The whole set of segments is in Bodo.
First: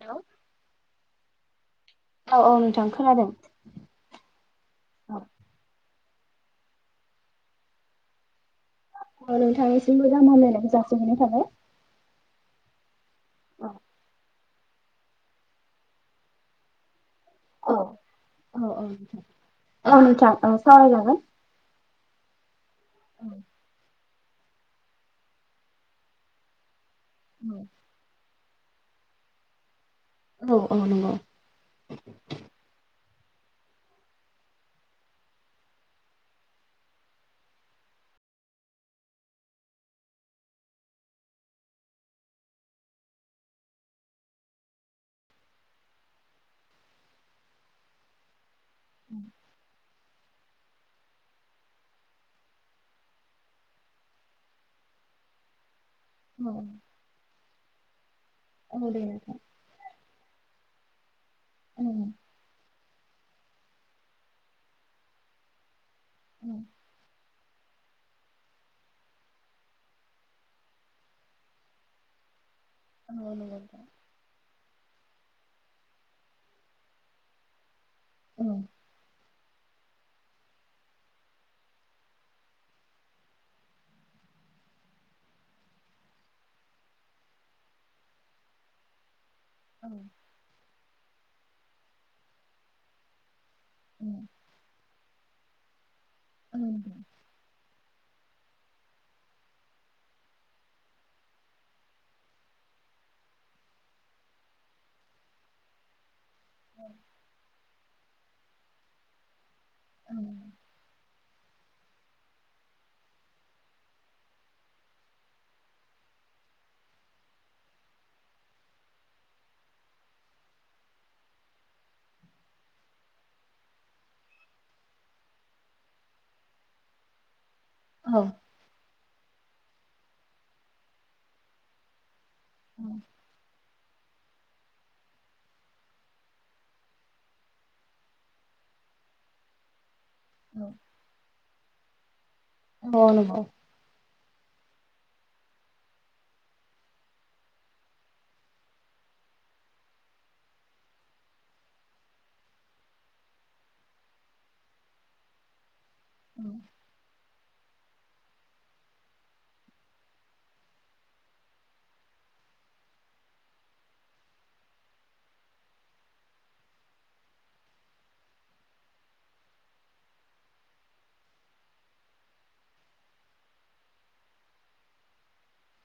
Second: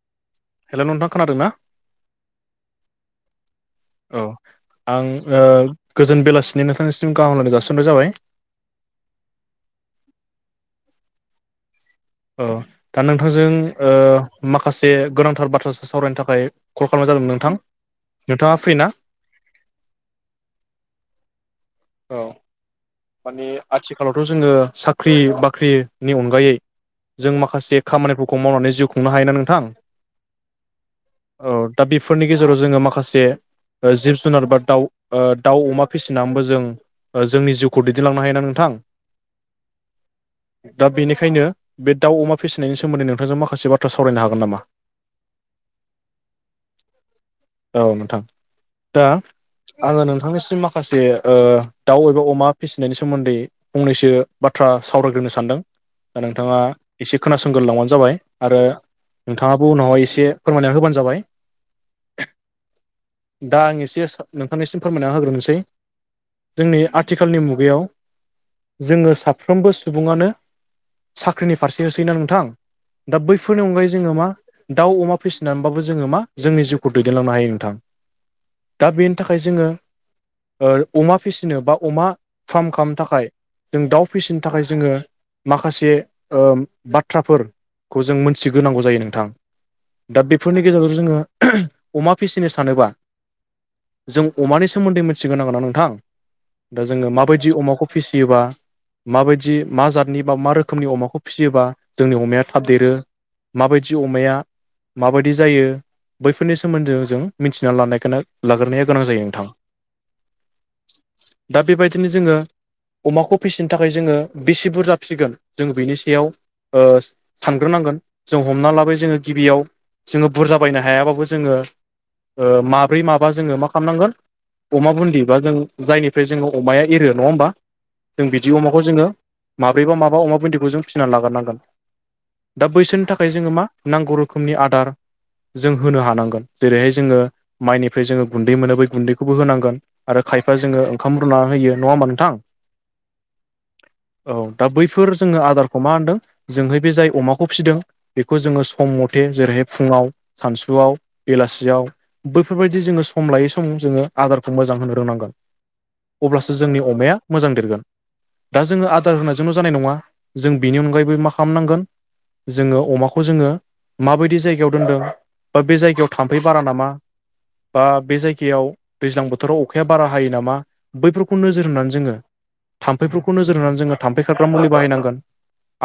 हेलौ हेल' नोंथां खोनादोंना औ औ नोंथां खोनादों औ आं औ ओ गोजोन बेलासिनि नोंथांनिसिम गाहाम हामलायनाय जासिहरनाय जाबाय औ नोंथांनिसिमबो गाहाम हामलायनायखौ जासिहरनाय थाबाय औ दा नोंथांजों औ ओ माखासे गोनांथार बाथ्रासो सावरायनो थाखाय कल खालामनाय जादोंमोन नोंथां [unintelligible] नोंथाङा फ्रि ना औ नोंथां औ सावरायजागोन औ माने आथिखालावथ' जोङो साख्रि बाख्रिनि अनगायै जों माखासे खामानिफोरखौ मावनानै जिउ खुंनो हायोना नोंथां औ औ नंगौ औ दा बेफोरनि गेजेराव जोङो माखासे ओ जिब जुनार बा दाउ ओ दाउ अमा फिसिनाबो जों ओ जोंनि जिउ खौ दैदेनलांनो हायो ना नोंथां दा बेनिखायनो बे दाउ अमा फिसिनायनि सोमोन्दै नोंथांजों माखासे बाथ्रा सावरायनो हागोन नामा [inaudible] औ नोंथां दा आङो नोंथांनिसिम माखासे ओ दाउ एबा अमा फिसिनायनि सोमोन्दै फंनैसो बाथ्रा सावरायग्रोनो सानदों दा औ नोंथाङा एसे खोनासंग्रो लांबानो जाबाय आरो औ दे नोंथां नोंथाङाबो उनावहाय एसे फोरमायनानै होबानो जाबाय उम दा आं एसे नोंथांनिसिम फोरमायना होग्रोनोसै औ जोंनि आ खालनि मुगायाव जोङो साफ्रोमबो सुबुङानो साख्रिनि फारसे होसोयोना नोंथां दा औ नंगौ बैफोरनि नोंथां अनगायै जोङो मा दाउ अमा फिसिनानैबाबो जोङो मा जोंनि जिउखौ दैदेनलांनो हायो नोंथां औ दा बे थाखाय जोङो ओ अमा फिसिनो बा अमा फार्म खालामनो थाखाय जों दाउ फिसिनो थाखाय जोङो माखासे ओ बाथ्राफोर खौ जों मोनथिग्रोनांगौ जायो नोंथां औ दा बेफोरनि गेजेरजों जोङो [unintelligible] अमा फिसिनो सानोबा जों अमानि सोमोन्दै सिगोन नांगौ ना नोंथां औ दा नोंथां जोङो माबायदि अमाखौ फिसियोबा माबायदि मा जादनि बा मा रोखोमनि अमाखौ फिसियोबा जोंनि अमाया थाब देरो माबायदि अमाया माबायदि जायो बैफोरनि सोमोन्दो जों मिथिना लानायखोनो लाग्रोनाया गोनां जायो नोंथां [unintelligible] दा बेबायदिनो जोङो अमाखौ फिसिनो थाखाय जोङो बेसे बुरजा फिसिगोन जोङो बिनि सायाव ओ सानग्रोनांगोन जों हमना लाबाय जोङो गिबियाव जोङो बुरजा बायनो हायाबाबो जोङो ओ माब्रै माबा जोङो मा खामनांगोन अमा बुनदि बा जों जायनि फ्राय जोङो अमाया एरो नङा होमबा औ नंगौ औ जों बि जि अमाखौ जोङो माब्रै बा माबा अमा बुन्दिखौ जों फिनानै लाग्रोनांगोन। दा बैसोरनि थाखाय जोङो मा नांगौ रोखोमनि आदार जों होनो हानांगोन जेरैहाय जोङो माइनिफ्राय जोङो गुन्दै मोनो बै गुन्दैखौबो होनांगोन आरो औ खायफा जोङो ओंखाम रुना होयो नङा होमबा नोंथां अ नंगौ औ दा बैफोर जोङो आदारखौ मा होनदों जोंहै बे जाय अमाखौ फिदों बेखौ जोङो सम मथे जेरैहाय फुङाव सानसुआव बेलासियाव बैफोरबायदि जोङो सम लायै सम जोङो आदारखौ मोजां होनो रोंनांगोन। अब्लासो जोंनि अमाया मोजां देरगोन। दा जोङो आदार होनायजोंल' जानाय नङा जों बिनि अनगायैबो मा खालामनांगोन जोङो अमाखौ जोङो माबायदि जायगायाव दोनदों बा बे जायगायाव थाम्फै बारा नामा? बा बे जायगायाव दैज्लां बोथोराव अखाया बारा हायो नामा? बैफोरखौ नोजोर होनानै जोङो थाम्फैफोरखौ नोजोर होनानै जोङो थाम्फै खारग्रा मुलि बाहायनांगोन।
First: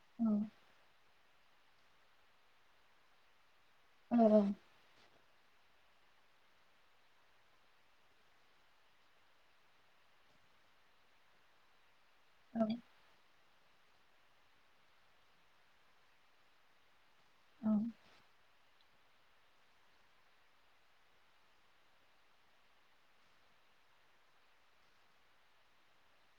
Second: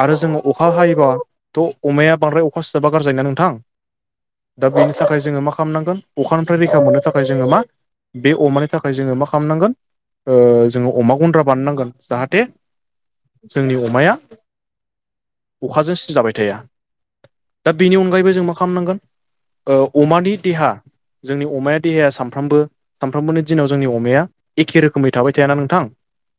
आरो जोङो अखा हायोबाथ' अमाया बांद्राय अखा सिजाबा गार्जि जायोना नोंथां। [unintelligible] दा बेनि थाखाय जोङो मा खालामनांगोन अखानिफ्राय रैखा मोननो थाखाय जोङो मा बे अमानि थाखाय जोङो मा खालामनांगोन ओ जोङो अमा गन्द्रा बानायनांगोन जाहाथे जोंनि अमाया अखाजों सिजाबाय थाया। दा बेनि अनगायैबो जों मा खालामनांगोन ओ अमानि देहा जोंनि अमाया देहाया सानफ्रामबो सानफ्रोमबोनि दिनाव जोंनि अमाया एखे रोखोमै थाबाय थायाना नोंथां।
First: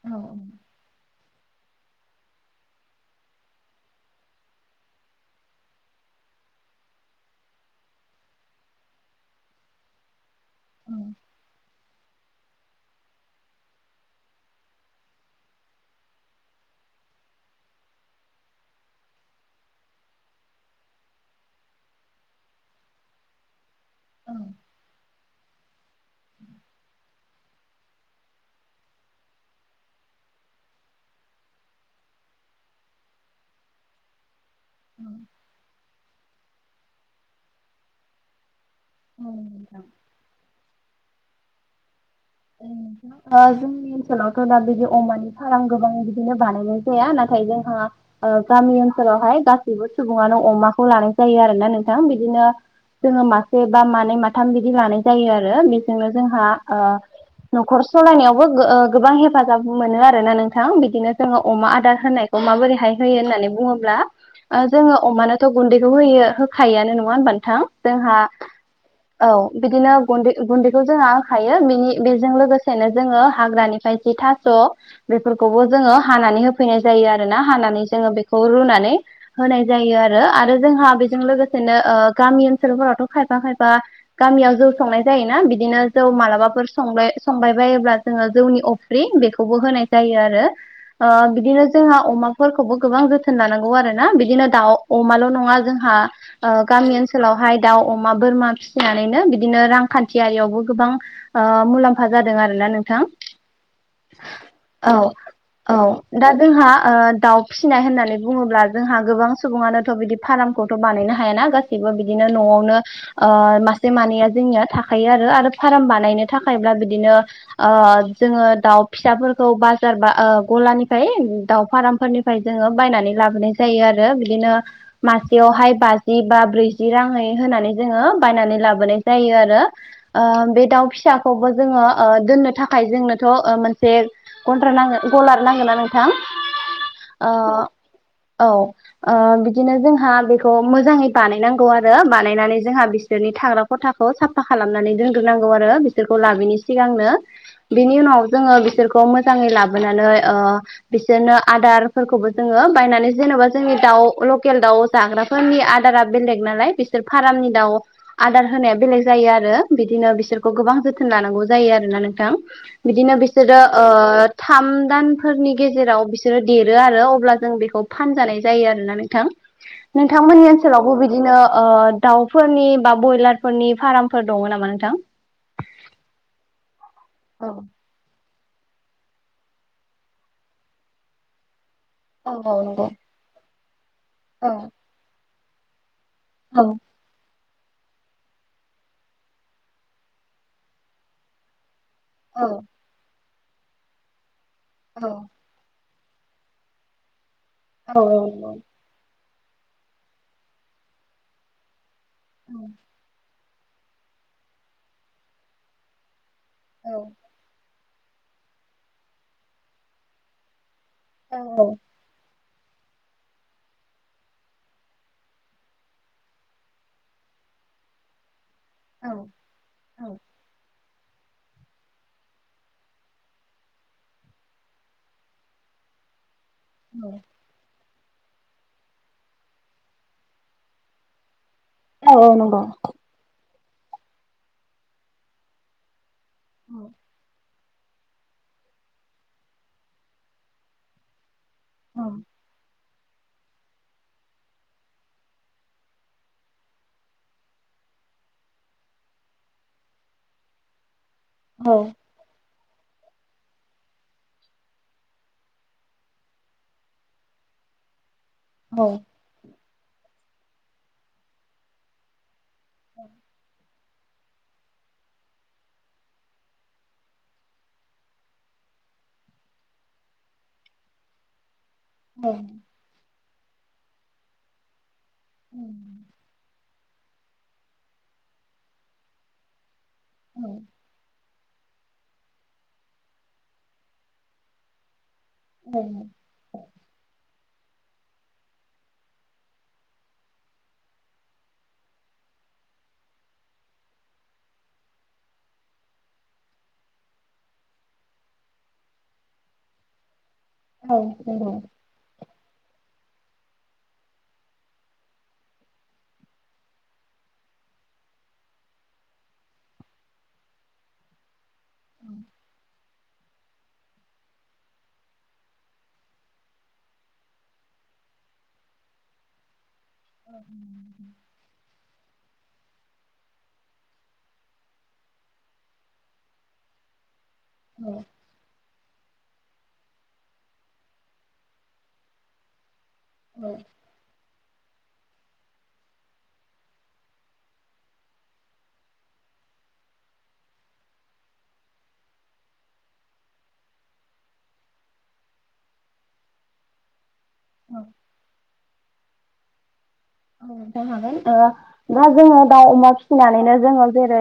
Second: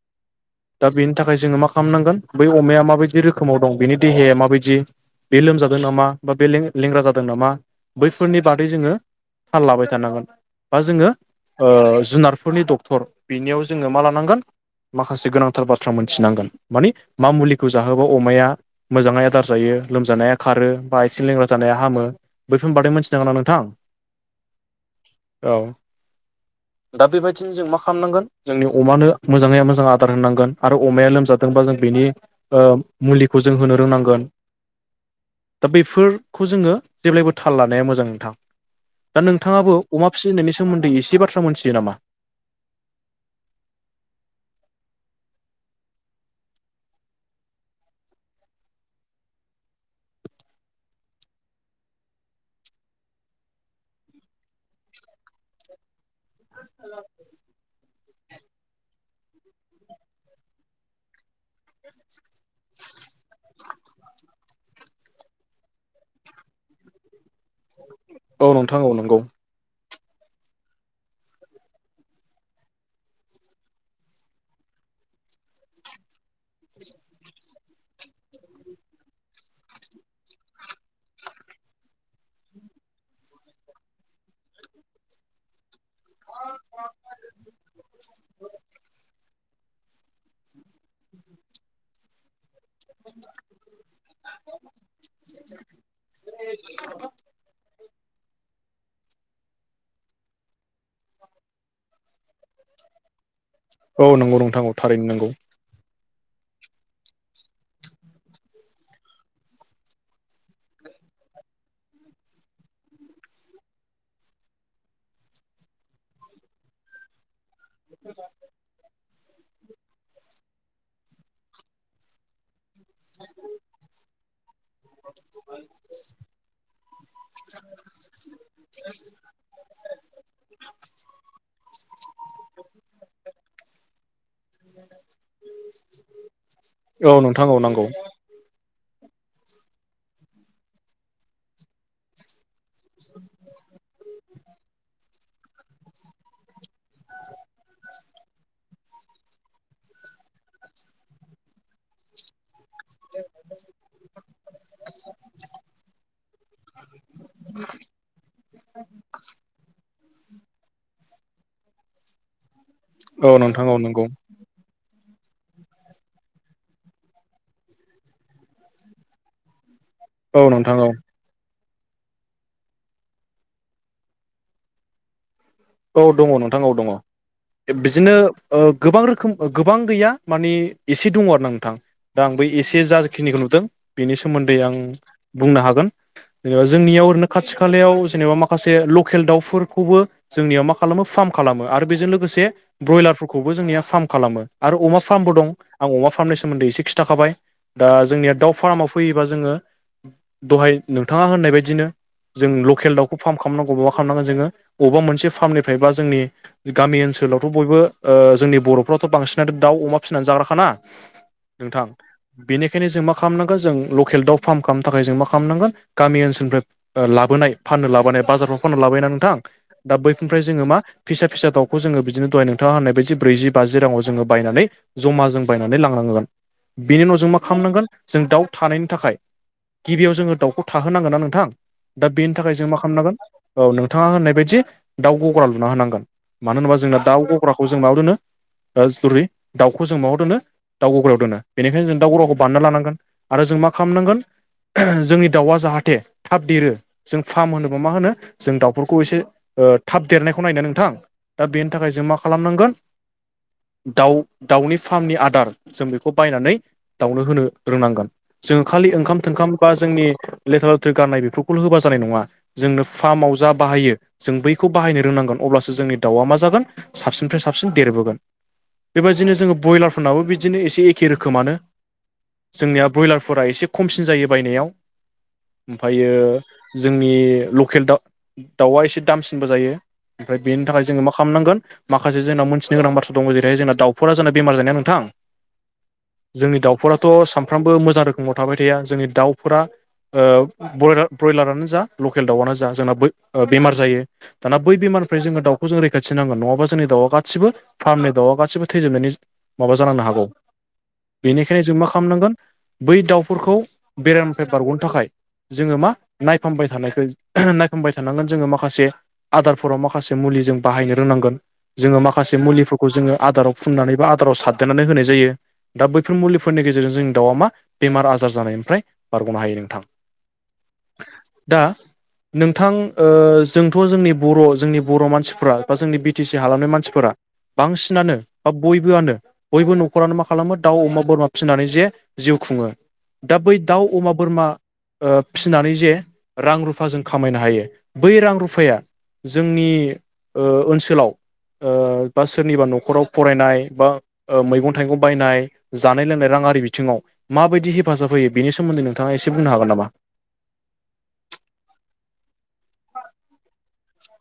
औ औ। दा बेनि थाखाय जोङो मा खालामनांगोन बै अमाया माबायदि रोखोमाव दं बेनि देहाया माबायदि बे लोमजादों नामा बा बे लें लेंग्रा जादों नामा बैफोरनि बादै जोङो फाललाबाय थानांगोन बा जोङो ओ जुनारफोरनि दख थर बेनियाव जोङो मा लानांगोन माखासे गोनांथार बाथ्रा मोनथिनांगोन मानि मा मुलिखौ जाहोबा अमाया मोजाङै आदार जायो लोमजानाया खारो बा आथिं लेंग्रा जानाया हामो बैफोर बादै मिन्थिनांगोन ना नोंथां। औ। औ दा बेबायदिनो जों मा खालामनांगोन जोंनि अमानो मोजाङै मोजां आदार होनांगोन आरो अमाया लोमजादोंबा जों बेनि ओ मुलिखौ जों होनो रोंनांगोन। उम्म। दा बेफोरखौ जोङो जेब्लायबो थाल लानाया मोजां नोंथां दा नोंथाङाबो नोंथां अमा फिसिनायनि सोमोन्दै एसे बाथ्रा मोनथियो नामा? ओ जोंनि ओनसोलावथ' दा बिदि अमानि फाराम गोबां बिदिनो बानायनाय जाया नाथाय जोंहा ओ गामि ओनसोलावहाय गासैबो सुबुङानो अमाखौ लानाय जायो आरो ना नोंथां बिदिनो जोङो मासे बा मानै माथाम बिदि लानाय जायो आरो बेजोंनो जोंहा ओ न'खर सलायनायावबो गो ओ गोबां हेफाजाब मोनो आरोना नोंथां बिदिनो जोङो अमा आदार होनाय माबोरैहाय होयो होननानै बुङोब्ला ओ जोङो अमानोथ' गुन्दैखौ होयो होखायोयानो नङा होनबा नोथां। जोंहा औ नोंथां नंगौ औ बिदिनो गुन्दै गुन्दैखौ जोंहा होखायो बिनि बेजों लोगोसेनो जोङो हाग्रानिफ्राय जि थास' बेफोरखौबो जोङो हानानै होफैनाय जायो आरोना हानानै जोङो बेखौ रुनानै होनाय जायो आरो। आरो जोंहा बेजों लोगोसेनो ओ गामि ओनसोलफोरावथ' खायफा खायफा गामियाव जौ संनाय जायोना बिदिनो जौ मालाबाफोर संबाय संबाय बायो। जेब्ला जोङो जौनि अफ्रि बेखौबो होनाय जायो आरो ओ बिदिनो जोंहा अमा फोरखौबो गोबां जोथोन लानांगौ आरो ना बिदिनो दाउ अमाल' नङा जोंहा ओ गामि ओनसोलावहाय दाउ अमा बोरमा फिसिनानैनो बिदिनो रांखान्थियारियावबो गोबां ओ मुलाम्फा जादों आरोना नोंथां। औ नंगौ नोंथां औ थारैनो नंगौ। औ दा जोंहा ओ दाउ फिसिनाय होननानै बुङोब्ला जोंहा गोबां सुबुङानोथ' बिदि फाराम खौथ' बानायनो हायाना गासिबो बिदिनो न'आवनो ओ मासे मानैया जोंनिया थाखायो आरो। आरो फार्म बानायनो थाखायब्ला बिदिनो ओ जोङो दाउ फिसाफोरखौ बाजार बा ओ गलानिफ्राय दाउ फारामफोरनिफ्राय जोङो बायनानै लाबोनाय जायो आरो बिदिनो मासेयावहाय बाजि बा ब्रैजि राङै होनानै जोङो बायनानै लाबोनाय जायो आरो। ओ बे दाउ फिसाखौबो जोङो ओ दोननो थाखाय जोंनोथ' ओ मोनसे गन्द्रा नांगोन गलार नांगोन ना नोंथां? औ ओ नोंथां औ नांगौ। औ। ओ बिदिनो जोंहा बेखौ मोजाङै बानायनांगौ आरो बानायनानै जोंहा बिसोरनि थाग्रा खथाखौ साफा खालामनानै दोनग्रोनांगौ आरो बिसोरखौ लाबोयिनि सिगांनो। बिनि उनाव जोङो बिसोरखौ मोजाङै लाबोनानै ओ बिसोरनो आदारफोरखौबो जोङो बायनानै जेन'बा जोंनि दाउ लकेल दाउ जाग्राफोरनि आदारा बेलेग नालाय बिसोर फारामनि दाउ आदार होनाया बेलेग जायो आरो बिदिनो बिसोरखौ गोबां जोथोन लानांगौ जायो आरोना नोंथां। बिदिनो औ बिसोरो नोंथां औ ओ नंगौ थाम दानफोरनि गेजेराव बिसोरो देरो आरो अब्ला जों बेखौ फानजानाय जायो आरोना नोंथां। उ [inaudible] [unintelligible] नोंथांमोननि ओनसोलावबो बिदिनो ओ दाउफोरनि बा ब्रयलारफोरनि फार्मफोर दङ नामा नोंथां? औ दङ नोंथां औ दङ। औ। बिदिनो गोबां रोखोम गोबां गैया माने एसे दङ आरो ना नोंथां। दा आं बै एसे जाखिनिखौ नुदों बेनि सोमोन्दै आं बुंनो हागोन। जेनेबा जोंनियाव ओरैनो खाथि खालायाव जेनेबा माखासे लकेल दाउफोरखौबो जोंनियाव मा खालामो फार्म खालामो आरो बेजों लोगोसे ब्रयलारफोरखौबो जोंनिया फार्म खालामो। आरो अमा फार्मबो दं आं अमा फार्मनि सोमोन्दै एसे खिन्थाखाबाय दा जोंनिया दाउ फार्माव फैयोबा जोङो दहाय नोंथाङा होननाय बायदिनो जों लकेल दाउखौ फार्म खालामनांगौ बबेबा खालामनांगौ जोङो बबेबा मोनसे फार्मनिफ्राय बा जोंनि गामि ओनसोलावथ' बयबो जोंनि बर'फ्राथ' बांसिनानो दाउ अमा फिसिनानै जाग्राखाना नोंथां। बेनिखायनो जों मा खालामनांगोन जों लकेल दाउ फार्म खालामनो थाखाय जों मा खालामनांगोन गामि ओनसोलनिफ्राय लाबोनाय फाननो लाबोनाय बाजारफ्राव फाननो लाबोयो ना नोंथां दा बैफोरनिफ्राय जोङो मा फिसा -फिसा दाउखौ जोङो बिदिनो दहाय नोंथाङा होननाय बायदि ब्रैजि बाजि राङाव जोङो बायनानै जमा जों बायनानै लांनांगोन बेनि उनाव जों मा खालामनांगोन जों दाउ थानायनि थाखाय गिबियाव जोङो दाउखौ थाहोनांगोन ना नोंथां। दा बेनि थाखाय जों मा खालामनांगोन औ नोंथाङा होननाय बायदि दाउ गग्रा लुना होनांगोन। मानो होनोबा जोंना दाउखौ गग्राखौ जों मायाव दोनो ओ सरि दाउखौ जों मायाव दोनो दाउ गग्रायाव दोनो। बेनिखायनो जों दाउ गग्राखौ बानायना लानांगोन आरो जों मा खालामनांगोन। जोंनि दाउआ जाहाथे थाब देरो जों फार्म होनोबा मा होनो जों दाउफोरखौ एसे ओ थाब देरनायखौ नायनो नोंथां दा बेनि थाखाय जों मा खालामनांगोन। दाउ दाउनि फार्मनि आदार जों बेखौ बायनानै दाउनो होनो रोंनांगोन। जोङो खालि ओंखाम थोंखाम बा जोंनि लेथ्रा लेथ्रा गाननाय बेफोरखौल' होबा जानाय नङा। जोंनो फार्माव जा बाहायो। जों बैखौ बाहायनो रोंनांगोन अब्लासो जोंनि दाउआ मा जागोन साबसिननिफ्राय साबसिन देरबोगोन। बेबायदिनो जोङो ब्रयलारफोरनाबो बिदिनो एसे एखे रोखोमानो। औ। जोंनिया ब्रयलारफोरा एसे खमसिन जायो बायनायाव ओमफ्रायो जोंनि लकेल दा दाउआ एसे दामसिनबो जायो ओमफ्राय बेनि थाखाय जोङो माखा खालामनांगोन माखासे जोंना मोनथिनो गोनां बाथ्रा दङ जेरैहाय जोंना दाउफोरा जोंना बेमार जा नोंथां। [inaudible] जोंनि दाउफोराथ' सानफ्रामबो मोजां रोखोमाव थाबाय थाया जोंनि दाउफोरा ओ ब्रयलारानो जा लकेल दाउआनो जा जोंना बेमार जायो। दाना बै बेमारनिफ्राय जोङो दाखौ जों रैखाथि नांगोन नङाबा जोंनि दाउआ गासिबो फार्मे द'आ गासिबो थैजोबनायनि माबा जानांनो हागौ बेनिखायनो जों मा खालामनांगोन बै दाउफोरखौ बेरनिफ्राय बारग'नो थाखाय जोङो मा नायफामबाय थानायख नायफामबाय थानांगोन जोङो माखासे आदारफोराव माखासे मुलि जों बाहायनो रोंनांगोन जोङो माखासे मुलि खौ जोङो आदाराव फुननानै बा आदाराव सारदेरनानै होनाय जायो। दा बैफोर मुलिफोरनि गेजेरजों जों दाउआ मा बेमार आजार जानायनिफ्राय बारग'नो हायो नोंथां। अ। दा नोंथां ओ जों थ' जोंनि बर' जोंनि बर' मानसिफोरा बा जोंनि बि टि सि हालामनि मानसिफोरा बांसिनानो। बा बयबोआनो बयबो न'खरानो मा खालामो दाउ अमा बोरमा फिसिनानै जे जिउ खुङो दा बै दाउ अमा बोरमा ओ फिसिनानै जे रां रुफा जों खामायनो हायो बै रां रुफ फाया ओ जोंनि ओनसोलाव ओ बा सोरनिबा न'खराव फरायनाय बा ओ मैगं थाइगं बायनाय जानाय लोंनाय राङि बिथिङाव माबायदि हेफाजाब होयो बेनि सोमोन्दै नोंथाङा एसे बुंनो हागोन नामा ज हागोन दा जोङो दाउ अमा फिसिनानैनो जोङो जेरै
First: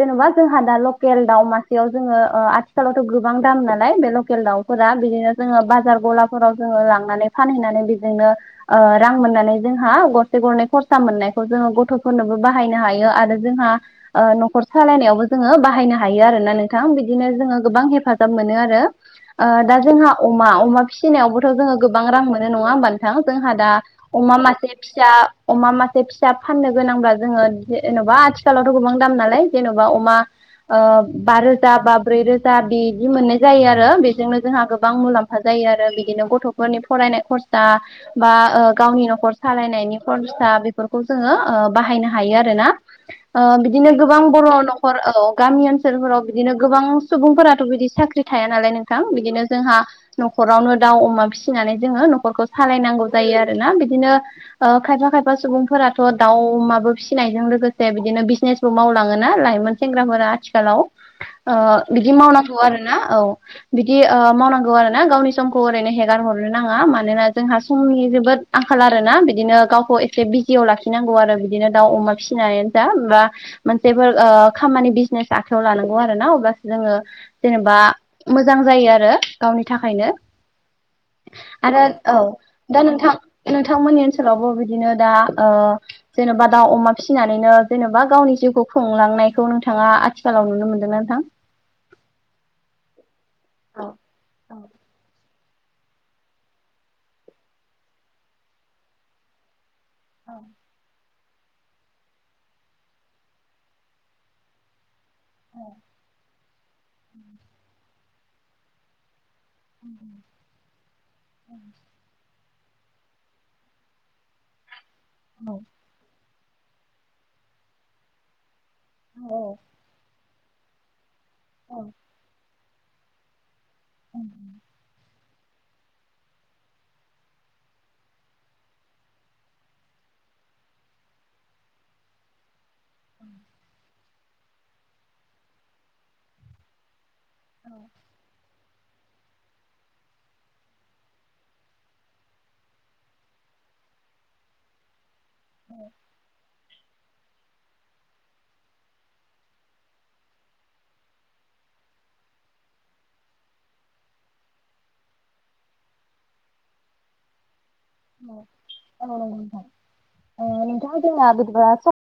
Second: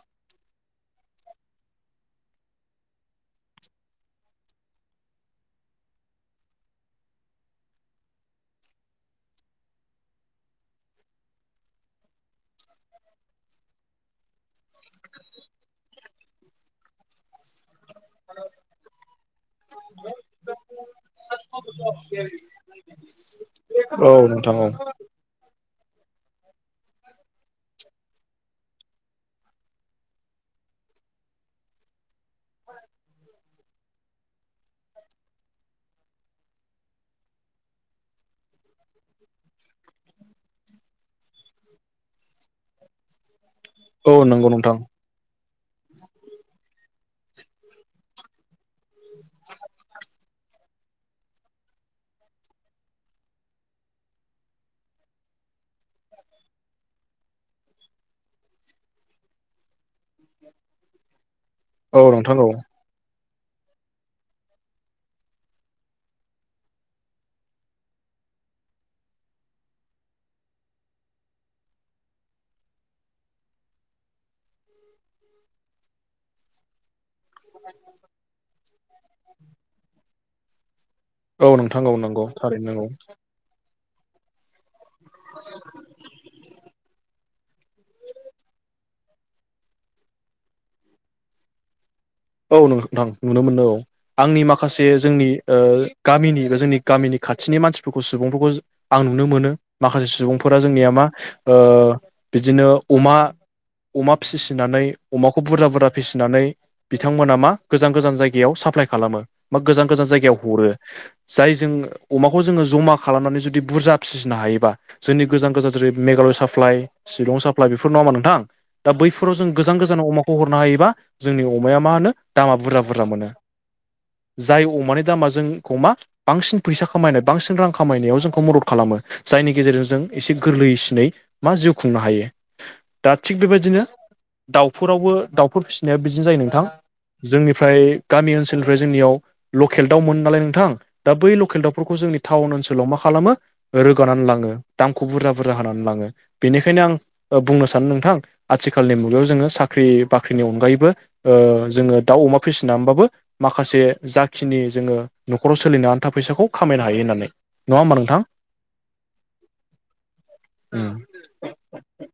जेनेबा जोंहा दा लकेल दाउ मासेयाव जोङो आथिखालावथ' गोबां दाम नालाय बे लकेल दाउ फोर बिदिनो जोङो बाजार गलाफोराव जोङो लांनानै फानहैनानै बिजोंनो रां मोननानै जों जों गरसे गरनै खरसा मोननायखौ जोङो गथ'फोरनोबो बाहायनो हायो आरो जोंहा न'खर सालायनायावबो जोङो बाहायनो हायो आरोना नोंथां बिदिनो जोङो गोबां हेफाजाब मोनो आरो। ओ दा जोंहा अमा अमा फिसिनायावबोथ' जोङो गोबां रां मोनो नङा होमबा नोंथां जोंहा दा औ अमा नोंथां मासे औ। फिसा अमा मासे फिसा फाननो गोनांब्ला जोङो जेन'बा आथिखालावथ' गोबां दाम नालाय जेन'बा अमा बा रोजा बा ब्रै रोजा बिदि मोननाय जायो आरो बेजोंनो जोंहा गोबां मुलाम्फा जायो आरो बिदिनो गथ'फोरनि फरायनाय खरसा बा गावनि न'खरसा सालायनायनि खरसा बेफोरखौ जोङो बाहायनो हायो आरो ना बिदिनो औ गोबां बर' नंगौ नोंथां न'खर औ। गामि ओनसोलफोराव बिदिनो गोबां सुबुंफोराथ' बिदि साख्रि थाया नालाय नोंथां बिदिनो जोंहा न'खरावनो दाउ अमा फिसिनानै जोङो न'खरखौ सालायनांगौ जायो आरोोना बिदिनो ओ खायफा खायफा सुबुंफोराथ' दाउमाबो फिसिनायजों लोगोसे बिदिनो बिजनेसबो मावलाङोना लाइमोन सेंग्राफोरा आथिखालाव [unintelligible] औ बिदि नोंथां औ मावनांगौ आरो ना औ। बिदि मावनांगौ आरो ना गावनि समखौ ओरैनो हेगार हरनो नाङा मानोना जोंहा समनि जोबोद आंखाल आरोना बिदिनो गावखौ एसे बिजियाव लाखिनांगौ आरो बिदिनो दाउ अमा फिनानैनो दा बा मोनसेफोर ओ खामानि बिजनेस आखायाव लानांगौ आरो ना अब्लासो जोङो जेनेबा मोजां जायो आरो। गावनि थाखायनो। औ नोंथां आरो औ नंगौ थारैनो दा नंगौ नोंथां नोंथांमोननि ओनसोलावबो बिदिनो दा जेनेबा दाउ अमा फिसिनानैनो जेनेबा गावनि जिउखौ खुंलांनायखौ नोंथाङा आथिखालाव नुनो मोनदोंना नोंथां। औ नोंथां नुनो मोनो औ आंनि माखासे जोंनि गामिनि जोंनि गामिनि खाथिनि मानसिफोरखौ सुबुंफोरखौ आं नुनो मोनो माखासे सुबुंफोरा जोंनिया मा ओ बिदिनो अमा, अमा फिसिनानै अमाखौ बुरजा बुरजा फिसिनानै बिथांमोना मा गोजान गोजान जायगायाव साप्लााय खालामो। बा गोजान गोजान जायगायाव हरो। जाय जों अमाखौ जोङो जमा खालामनानै जुदि बुरजा फिसिनो हायोबा जोंनि गोजान गोजान जेरै मेघालय साप्लाइ शिलं साप्लाइ बेफोर नङा होमबा नोंथां? दा बैफोराव जों गोजान गोजानाव अमा हरनो हायोबा जोंनि अमाया माहोनो दामा बुरजा बुरजा मोनो। जाय अमानि दामाजों खमा बांसिन फैसा खामायनाय बांसिन रां खामायनायाव जोंखौ मदद खालामो। जायनि गेजेरजों जों एसे गोरलैसिनै मा जिउ खुंनो हायो, दा थिग बेबायदिनो दाउफोरावबो दाउफोर फिसिनाया बिदिनो जायो नों थां जोंनिफ्राय गामि ओनसोलनिफ्राय जोंनियाव लकेल दाउमोन नालाय नोंथां। दा बै लकेल दाउफोरखौ जोंनि टाउन ओनसोलाव मा खालामो रोगानानै लाङो। दामखौ बुरजा बुरजा होनानै लाङो। बेनिखायनो आं बुंनो सानो नोंथां, आथिखालनि मुगायाव जोङो साख्रि बाख्रिनि अनगायैबो ओ जोङो दाउ अमा फिसिनानैबाबो माखासे जाखिनि जोङो न'खराव सोलिनो आन्था फैसाखौ खामायनो हायो होननानै। नङा होमा औ नोंगौ नोंथां। ओ उम। नोंथाङा जोंना बोरैबा